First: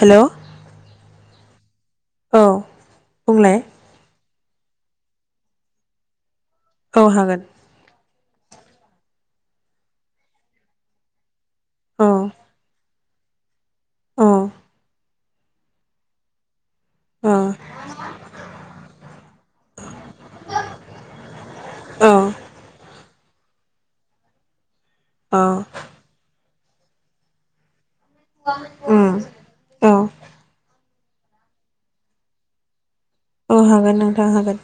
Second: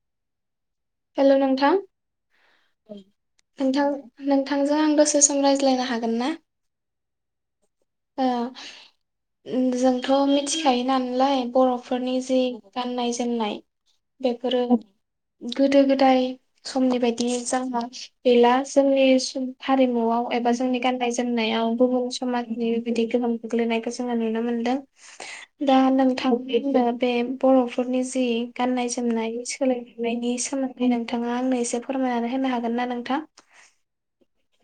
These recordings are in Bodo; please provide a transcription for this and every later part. हेल' हेल' नोंथां बुंलाय नोंथां नोंथांजों आं दसे सम रायज्लायनो हागोनना? औ हागोन। ओ जोंथ' मिथिखायो नालाय औ बर'फोरनि जि गाननाय नाय औ बेफोरो [inaudible] गोदो गोदाय समनि बायदि औ जोंहा गैला जोंनि सम हारिम न'आव एबा जोंनि गाननाय जोमनायाव बुहुम औ समाजनि बिदि गोहोम गोग्लैनायखौ जोङो नुनो मोन्दों। दा नोंथां बेफोर बे बर' फोरनि जि गाननाय उम जोमनाय मि औ सोलायफुनायनि सोमोनदै नोंथाङा आंनो एसे फोरमायनानै होनो हागोनना नों औ हागोन नोंथां हागोन।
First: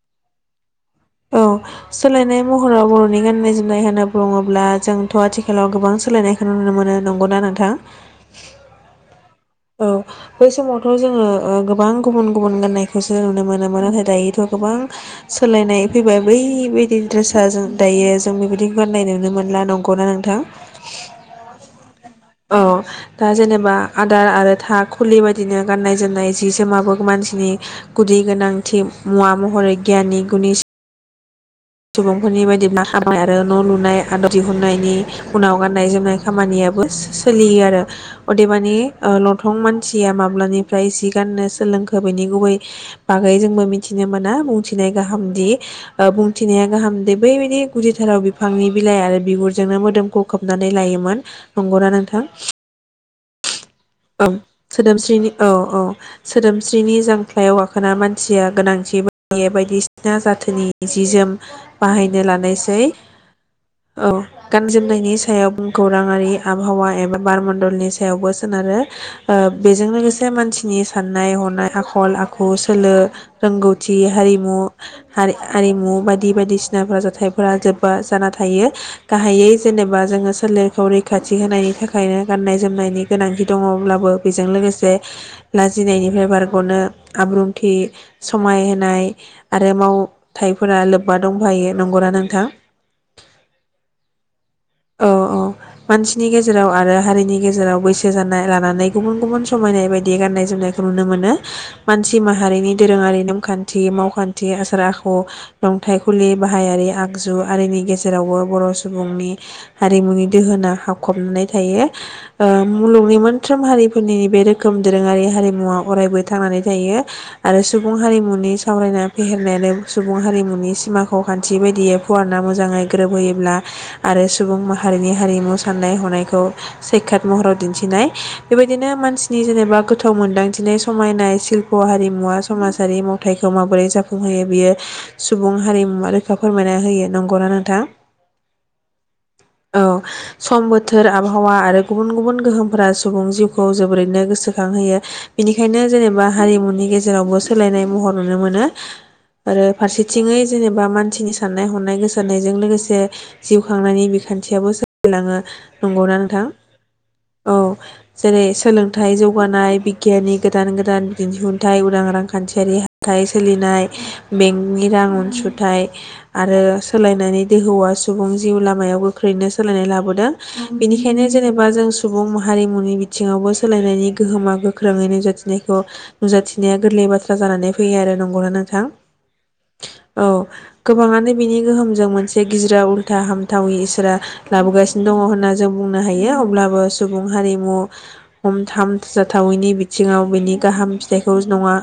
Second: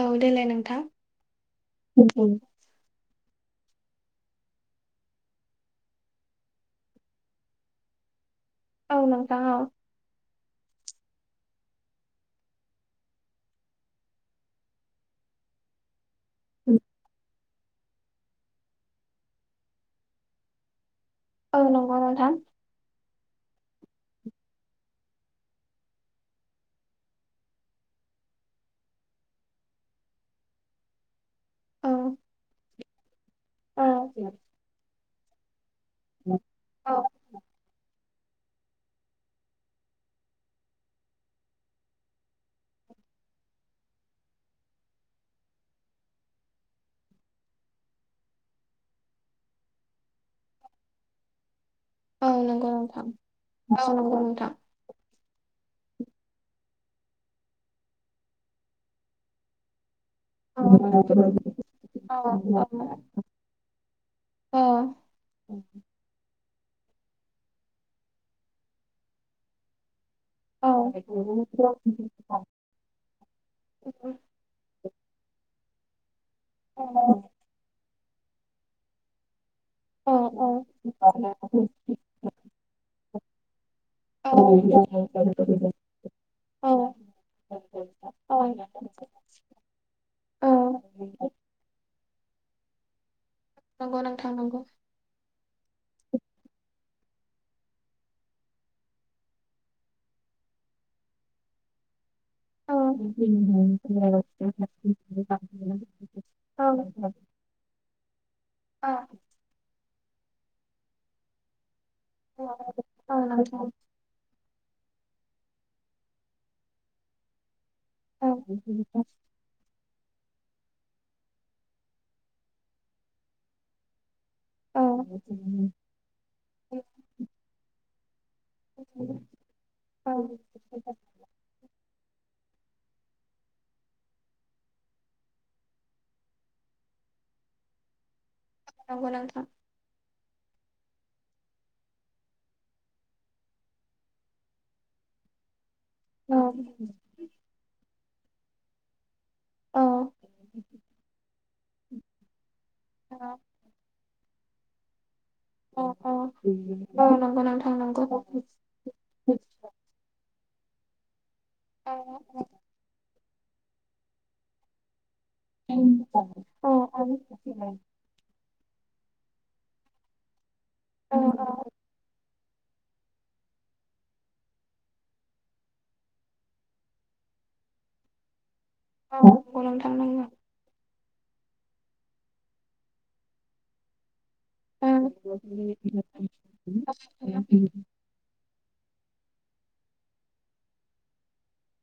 औ देलाय नोंथां। औ औ सोलायनाय महराव बर' नि गाननाय जोमनाय होनना बुङोब्ला जोंथ' आथिखालाव गोबां सोलायनायखौ नुनो मोनो नंगौना नोंथां? औ नों औ बै समावथ' जोङो ओ गोबां गुबुन गुबुन गाननायखौसो नुनो मोनोमोन नाथाय दायोथ' गोबां सोलायनाय फैबाय बै बायदि ड्रेस दा जों दायो जों बेबायदि गाननाय नुनो मोनला नंगौना नोंथां? औ नंगौ नोंथां। औ दा जेनेबा आ आदार आरो था खुलि बायदिनो गाननाय जोमनाय जि जोमाबो मानसिनि गुदि गोनांथि मुवा महरै गियाननि गुनि औ सुबुंफोरनि बायदिब्ला हाबाय आरो न' औ लुनाय आदर दिहुनायनि उनाव गाननाय जोमनाय खामानियाबो औ सोलियो आरो अदेबानि ओ लंथं मानसिया माब्लानिफ्राय सि गाननो सोलोंखो बेनि गुबै बागै जोंबो मिथिनो मोना बुंथिनाय गाहामदि ओ बुं थिनाया गाहाम दि बायदि गुदिथाराव बिफांनि बिलाइ आरो बिगुरजोंनो मोदोमखौ खोबनानै लायोमोन। नंगौना नोंथां? औ नंगौ नोंथां औ नंगौ ओम नोंथां सोदोमस्रिनि औ औ सोदोमस्रिनि जांख्लायाव गाखोना मानसिया गोनांथि बायदि बायदिसि ना औ जाथोनि जि जोम औ बाहायनो लानायसै औ औ गान जोमनायनि सायाव बुमखौराङारि आबहावा एबा बारमनदलनि सायावबो सोनारो। ओ बेजों लोगोसे से औ मानसिनि नंगौ साननाय हनाय नोंथां आखल आखु सोलो रोंगौथि नंगौ हारिमु हारि आ आरिमु बायद दि बायदिसिनाफोरा औ जाथायफोरा जोब बा जाना थायो गाहायै जेनेबा औ जोङो सोलेरखौ रैखाथि होनायनि थाखायनो गाननाय जोमनायनि गोनांथि। दङब्लाबो बेजों नंगौ लोगोसे नोंथां लाजिनायनिफ्राय औ बारग'नो आब्रुंथि समायहाय आरो मावथाइफोरा लोब्बा दंफायो नंगौना नों थां नंगौ नोंथां नंगौ। औ औ मानसिनि गेजेराव आरो हारिनि गेजेराव बैसो जानाय लानानै गुबुन गुबुन समायनाय बायदि गान्नाय जोमनायखौ नुनो मोनो मानसि थि माहारिनि दोरोङारि नेमखानथि मावखानथि आसार आखु लुंथाइखुलि बाहायारि आगजु आरिनि गेजेरावबो बर' सुबुंनि हारिमुनि दोहोना हाबखननानै थायो। ओ औ मुलुगनि मोनफ्रोम हारिफोरनि बे रोख खोम दोरोङारि हारिमुवा अरायबो थांनानै थायो आरो सु सुबुं हारिमुनि सावरायना फेहेरनायानो सुबुं हारिमुनि सिमाखौ खानथि बायदियै फुवारना मोजाङै गोरोबहोयोब्ला आरो सुबुं माहारिनि हारिमु साननाय हनायखौ सैखाट महराव दिनथिनाय बेबायदिनो मानसिनि जेनेबा गोथौ मोनदांथिनाय समायनाय शिल्प' हारि मुवा समाजारि मावथाइखौ माबोरै जाफुंहोयो बियो सुबुं हारिमुवा रोखा फोरमायना होयो नंगौना नोंथां? नंगौ नोंथां। औ सम बोथोर आबहावा आरो गुबुन गुबुन गोहोमफोरा सुबुं जिउखौ जोबोरैनो गोसोखांहोयो बिनि बेनो जेनेबा औ हारिमुनि गेजेरावबो सोलायनाय महर नुनो मोनो। आरो औ फारसेथिङै जेनेबा मानसिनि साननाय हनाय गोसारनायजों लोगोसे थांनायनि बिखान्थियाबो खमिलाङो औ औ नंगौना नोंथां नंगौ औ नोंथां नंगौ नंगौ जेरै सोलोंथाइ जौगानाय बिगियानिक गोदान गोदान दिनहुथाय उदां रांखान्थियारि हाथाय सोलिनाय बेंकनि रां नोंथां नंगौ जुथाय नोंथां आरो नंगौ औ सोलायनानै दोहौआ आं जिउ लामायाव गोख्रैनो सोलायनाय लाबोदों। औ बेनिखायनो जेनेबा जों सुबुं माहा हारिमुनि बिथिङावबो सोलायनायनि गोहोमा गोख्रोङै नुजाथिनायखौ नुजाथिनाया गोरलै बाथ्रा जानानै फैयो आरो नंगौना नों औ [unintelligible] गोबाङानो बिनि गोहोमजों मोनसे गिज्राव हामथावै इसोरा लाबोगासिनो दङ होनना जों बुंनो हायो अब्लाबो सुबुं हारिमु हामजाथावैनि बिथिङाव बिनि गाहाम फिथाइखौ नङा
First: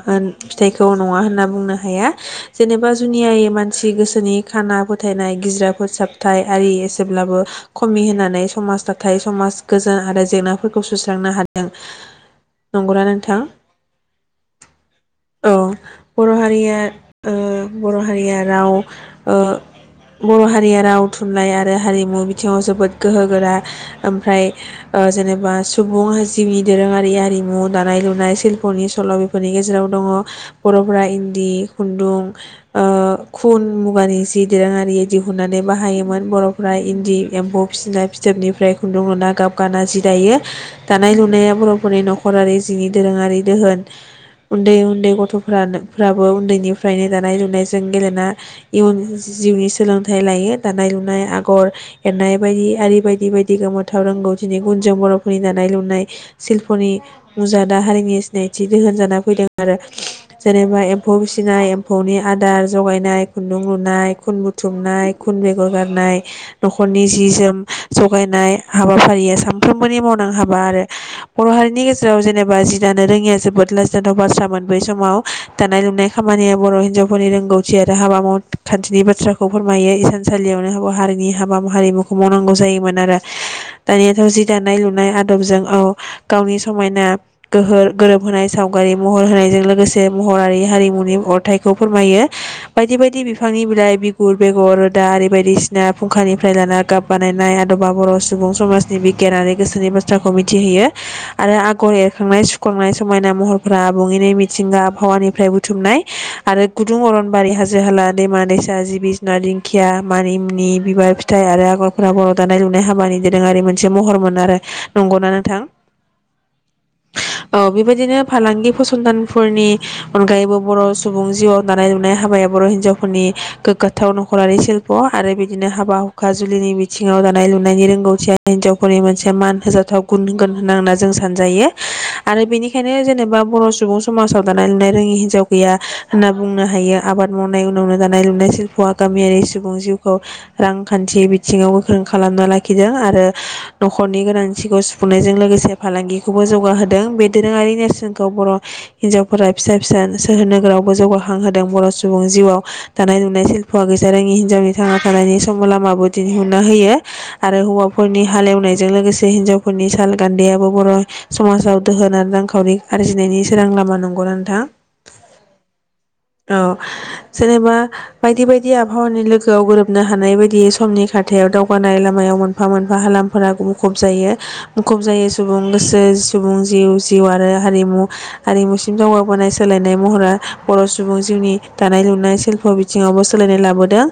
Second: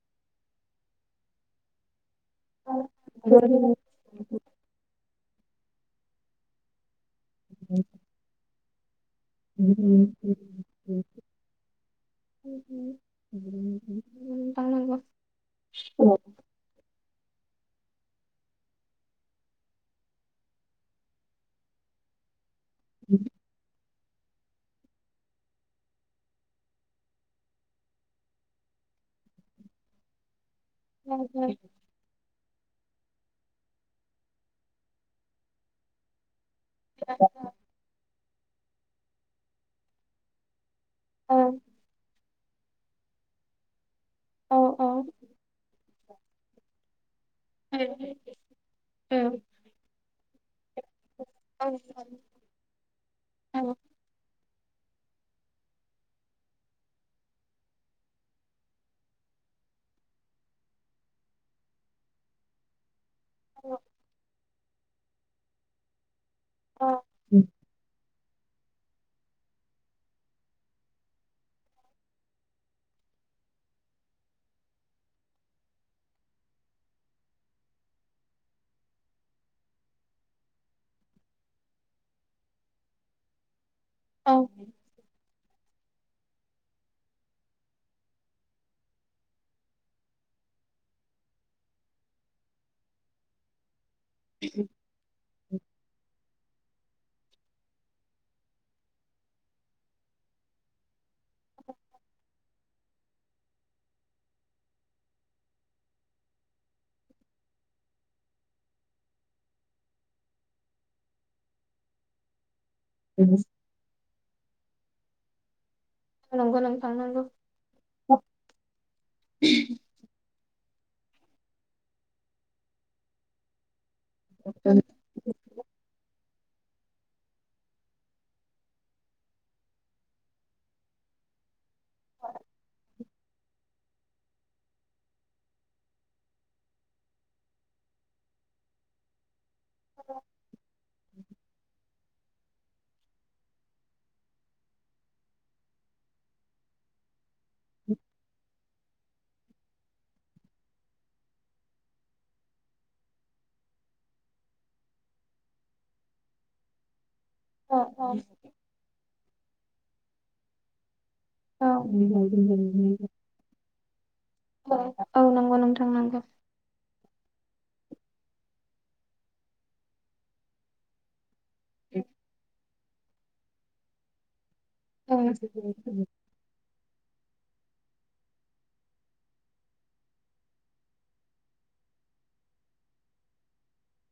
फिथाइखौ नङा होनना बुंनो हाया। जेनेबा जुनियायै मानसि गोसोनि खाना फो फोथायनाय गिज्रा फोसाब थाय आरि जेब्लाबो खमि होननानै समाज नाथाय समाज गोजोन आरो जेंनाफोरखौ सुस्रांनो हादों नंगौना नोंथां औ बर' हारिया। ओ बर' हारिया राव बर' हारिया राव थुनलाइ आरो हारिमु बिथिङाव जोबोद गोहो गोरा। ओमफ्राय ओ जेनेबा सुबुं जिउनि दोरोङारि आरिमु दानाय लुनाय सिल्प'नि सल' बेफोरनि गेजेराव दङ बर'फोरा इन्दि खुन्दुं ओ खुन मुगानि जि दोरोंआरि दिहुननानै बाहायो मोन बर' ओमफ्राय इन्दि एम्फौ फिसिनाय फिथोबनिफ्राय खुन्दुं लुना गाब गाना जि दायो। दानाय लुनाया बर' फोरनि न'खर न'खरारि जिनि दोरोङारि दोहोन। उन्दै उन्दै गथ'फोरानो फोराबो उन्दैनिफ्रायनो दानाय लुनायजों गेलेना इयुन जिउनि सोलों थाइ लायो। दानाय लुनाय आगर एरनाय बायदि आरि बायदि बायदि गोमोथाव रोंगौ दिनै गुनजों बर'फोरनि दानाय लुनाय सिल्पनि मुजादा हारिनि सिनायथि दोहोन जाना फैदों आरो जेनेबा एम्फौ फिसिनाय एम्फौनि आदार जगायनाय खुन्दुं लुनाय खुन थुनाय खुन बेगर गारनाय न'खरनि जि जोम जगायनाय हाबाफारिया सानफ्रोमबोनि मावनां हाबा आरो बर' हारिनि गेजेराव जेनेबा जि दानो रोङिया जोबोद लाजिाथाव बाथ्रामोन बै समाव दानाय लुनाय खामानिया बर' हिनजावफोरनि रोंगौथि आरो हाबा मावखान्थिनि बाथ्राखौ फोरमायो थानसालियावनो [unintelligible] हारिनि हाबा माहारिमुखौ मावनांगौ जायोमोन आरो। दानियाथ' जि दानाय लुनाय गावजों औ गावनि समायना गोह गोरोब होनाय सावगारि महर होनायजों लोगोसे महरारि हारिमुनि अरथाइखौ फोरमायो बायदि बायदि बिफांनि बिलाइ फुल बेगर आरि बायदिसिना फुंखा निफ्राय लाना गाब बानायनाय आदबा बर' सुबुं समाजनि बिगियानारि गोसोनि बाथ्राखौ मिथिहोयो। आरो आगर एरखांनाय खंनाय समायना महरफोरा आबुङैनि मिथिंगा आबहावानिफ्राय बुथुमनाय आरो गुदुं अरनबारि हाजो हाला दैमा दैसा जिबि जुनारनि दिं खिया मानिमनि बिबार फिथाइ आरो आगरफोरा बर' दा नाय लुनाय हाबानि दोरोङारि मोनसे महरमोन आरो। नंगौना नोंथां। औ बेबायदिनो फालांगि फसंथानफोरनि अनगायैबो बर' सुबुं जिउआव दानाय लुनाय हाबाया बर' हिनजावफोरनि गोग्गाथाव न'खरारि शिल्प' आरो बिदिनो हाबा हुखा जुलिनि बिथिङाव दानाय लुनायनि रोंगौथिया हिन्जावफोरनि मोनसे मान होजाथाव गुन होगोन होनना होनना जों सानजायो आरो बेनिखायनो जेनेबा बर' सुबुं समाजाव दानाय लुनाय रोङि हिनजाव गैया होनना बुंनो हायो आबाद मावनाय उनावनो दानाय लुनाय शिल्प'आ गामियारि सु बुं जिउखौ रां खान्थि बिथिङाव गोख्रों खालामना लाखिदों आरो न'खरनि गोनांथिखौ सुफुंनायजों लोगोसे फालांगिखौबो जौगाहोदों। बे दोरोङारि नेर्सोनखौ बर' हिनजाव फोरा फिसा फिसा सोहोर नोगोरावबो जौगाखां होदों बर' सुबुं जिउआव दानाय लुनाय हौवा गैजारोङि हिनजावनि थांना थानायनि समाव लामाबो दिन्हुनना होयो। आरो नंगौ हौवाफोरनि हालेवनायजों लोगोसे हिन्जावफोरनि साल गानदायाबो बर' औ समाजाव दोहोन आरो रांखावरि आरजिनायनि सोरां लामा नंगौना नोंथां औ औ नंगौ नोंथां नंगौ औ जेनेबा बायदि बाय दि आबहावानि लोगोआव गोरोबनो हानाय बायदि समनि खाथ थायाव दावगानाय लामायाव मोन मोनफा मोनफा हालामफोरा मुखुब जायो मुखुब औ जायो सुबुं गोसो सुबुं जिउ जिउ आरो हारिमु हारिमुसिम जौगाबोनाय सोलायनाय महरा बर' सुबुं जिउनि दानाय लुनाय सिल्फ' बिथिङावबो सोलायनाय लाबोदों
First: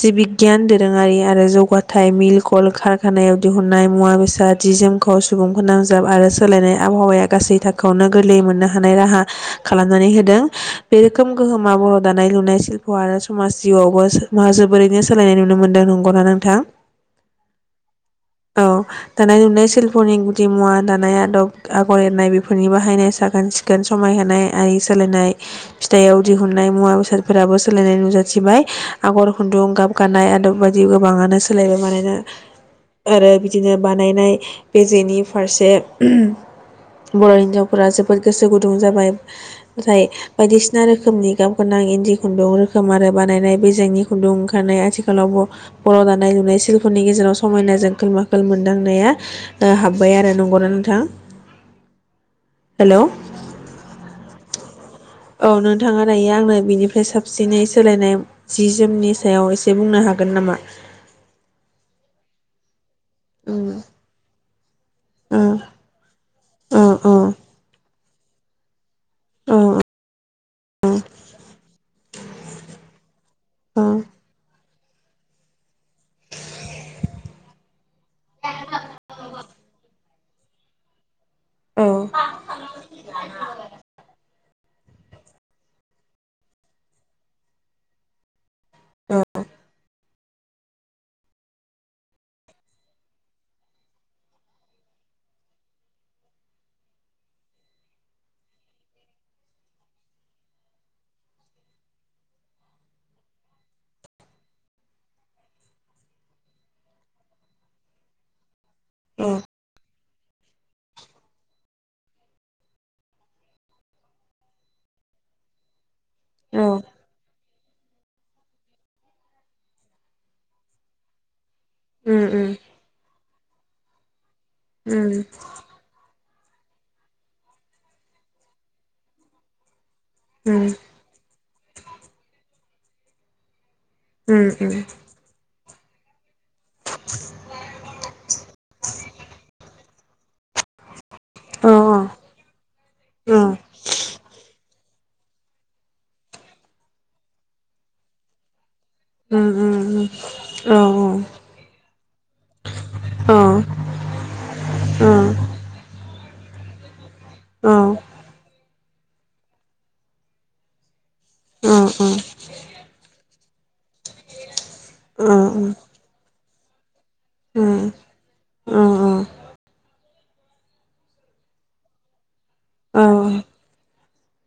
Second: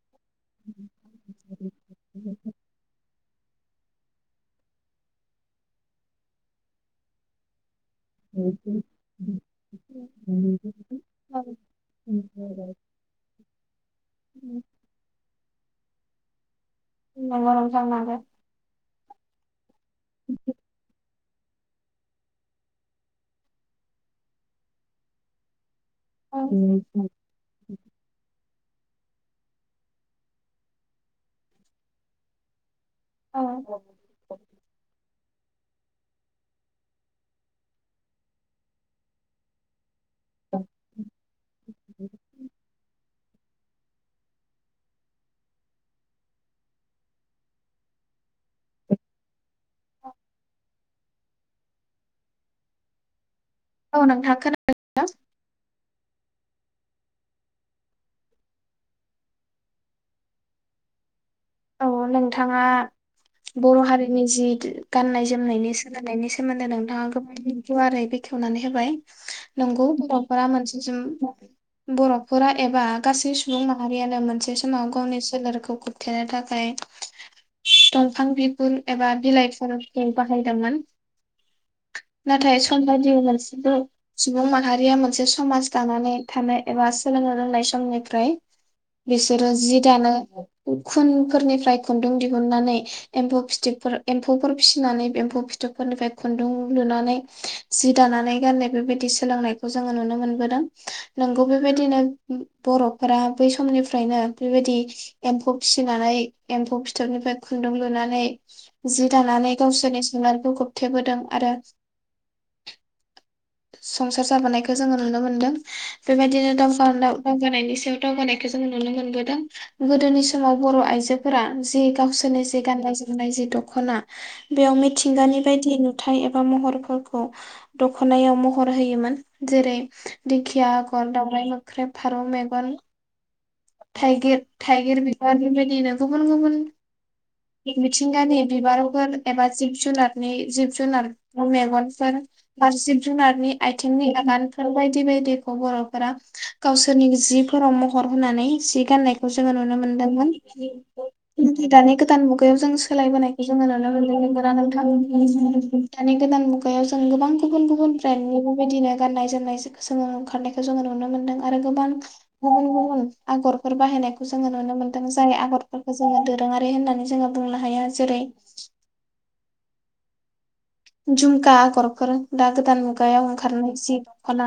जि बि गियान दोरोङारि आरो जौगाथाय मिल कल कारखानायाव दिहुननाय मुवा बेसाद जि जोमखौ सुबुंफोनांजाब आरो सोलायनाय आबहावाया गासै था खौनो गोरलैयै मोननो हानाय राहा खालामनानै होदों बे रोखोम गोहोमा बर' दानाय लुनाय शिल्प' आरो समाज जिउआवबो मा जोबोरैनो सोलायनायनि नुनो मोनदों नंगौना नोंथां? नंगौ नोंथांआनो औ दानाय लुनायसोल फरनि गुदि मुवा दानाय आदब आगर एरनाय बेफोरनि बाहायनाय साखोन सिखोन समायहोनाय आरि सोलायनाय फिथाइयाव औ दिहुननाय मुवा बेसादफोराबो सोलायनाय नुजा थिबाय आगर खुन्दुं गाब गान्नाय आदब बायदि गोबाङानो सोलायबाय मानोना आरो औ बिदिनो बानायनाय बेजेनि फारसे [unintelligible] बर' हिनजावफोरा जोबोद गोसो गुदुं जाबाय जाय बायदिसिना रोखोमनि गाब गोनां इन्दि खुन्दुं रोखोम आरो बानायनाय बेजेंनि खुन्दुं ओंखारनाय आथिखालाव बर' दानाय लुनाय सिल्पनि गेजेराव समायनाजों खोल माखोल मोनदांनाया ओ हाबबाय आरो नंगौना नों [unintelligible] हेल' औ नोंथां खोनादोंना औ नोंथाङा दायो आंनो बिनिफ्राय साबसिनै सोलायनाय जि जोमनि सायाव एसे बुंनो हागोन नामा? औ नोंथाङा ओ बर' हारिनि जिद गाननाय जोमनायनि सोलायनायनि सोमोन्दै ओ नोंथाङा ओ गोबां गुवारै बे खेवनानै होबाय औ नंगौ [unintelligible] खरा मोनसेसिम बर'फोरा एबा गासै सुबुं औ माहारियानो मोनसे समाव गावनि सोलेरखौ खोबथेनो था खाय दंफां बिगुर एबा बिलाइफोरखौ बाहायदोंमोन औ नाथाय सम बायदि मोनसेबो सुबुं माहारिया मोनसे समाज दानानै थानाय एबा सोलोंनो रोंनाय समनिफ्राय औ बिसोरो जि दानो खुन फोरनिफ्राय खुन्दुं दिहुननानै एम्फौ फिथोबफोर एम्फौफोर फिसिनानै एम्फौ फिथोबफोरनिफ्राय खुन्दुं लुनानै जि दानानै गाननाय बेबायदि सोलोंनायखौ जोङो नुनो मोनबोदों नोंगौ बेबायदिनो बर'फोरा बै समनिफ्रायनो बेबायदि एम्फौ फिसिनानै एम्फौ फिथोबनिफ्राय खुन्दुं लुनानै जि दानानै गावसोरनि जुनारफोरखौ थेबोदों आरो संसार जाबोनायखौ जोङो नुनो मोनदों बेबायदिनो औ दाव दावगानायनि सायाव दावगानायखौ जो नुनो मोनबोदों गोदोनि समाव बर आइजो फोरा जि उम गावसोरनि उम जि गाननाय जोमनाय जि दख'ना बेयाव उम मिथिंगानि बायदि नुथाय महरफोरखौ दख'नायाव महर होयोमोन जेरै उम दिंखिया आगर दावउराय मोख्रेब फारौ मेगन थाइगिर उम उम थाइगिर बिनि बिदिनो गुबुन गुबुन मिथिंगानि बिबाराव एबा जिब जुनारनि जिब जुनार औ औ मेगनफोर आरो जिब औ जुनारनि आइथिंनि आगान बायदि बायदिखौ बर'फोरा गावसोरनि जिफोराव महर होनानै सि गाननायखौ उम जोङो नुनो मोनदोंमोन उम औ दानि गोदान मुगायाव जों औ सोलायबोनायखौ जोङो नुनो मोनदों दानि गोदान मुगायाव जों गोबां गुबुन औ गुबुन ब्रेन्डनि बेबायदिनो गाननाय जोमनाय जोङो ओंखारनायखौ जोङो नुनो मोनदों आरो औ गोबां गुबुन गुबुन आगरफोर बाहायनायखौ जोङो नुनो मोन औ उम औ जाय आगरफोरखौ जोङो आरो होननानै जोङो औ बुंनो औ हाया जेरै झुमका आगरफोर दा गोदान मुगायाव ओंखारनाय जि दख'ना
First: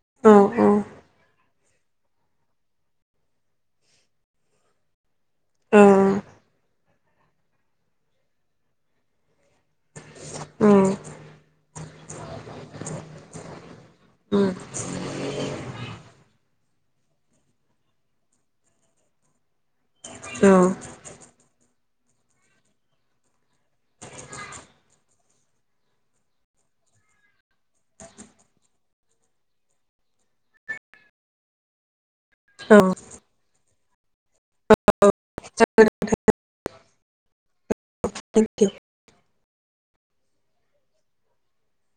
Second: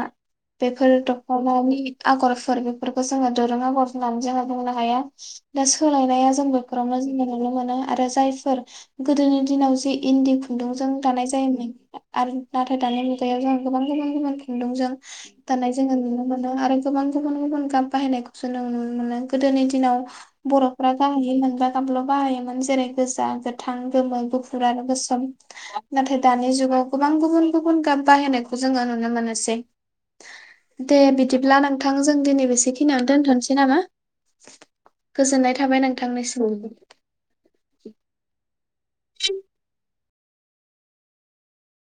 बेफोर दख'नानि आगरफोर बेफोरखौ जोङो दोरों आगर होननानै जोङो बुंनो हाया दा सोलायनाया जों बेफोरावनो जोङो नुनो मोनो आरो जायफोर गोदोनि दिनाव जि इन्दि खुन्दुंजों दानाय जायोमोन आरो नाथाय दानि मुगायाव जों गोबां गुबुन गुबुन खुन्दुंजों दानाय जोङो नुनो मोनो आरो गोबां गुबुन गुबुन गाब बाहायनायखौसो नों नुनो मोनो गोदोनि दिनाव बरफ्रा गावनि मोन्दांथि गाबल बाहायोमोन जेरै गोजा गोथां गोमो गुफुर आरो गोसोम नाथाय दानि जुगाव गोबां गुबुन गुबुन गाब बाहायनायखौ जोङो नुनो मोनसै दे बिदिब्ला नोंथां जों दिनै औ बेसेखिनियावनो दोनथ'नोसै नामा गोजोननाय थाबाय नोंथांनिसिम [unintelligible] [unintelligible] [unintelligible]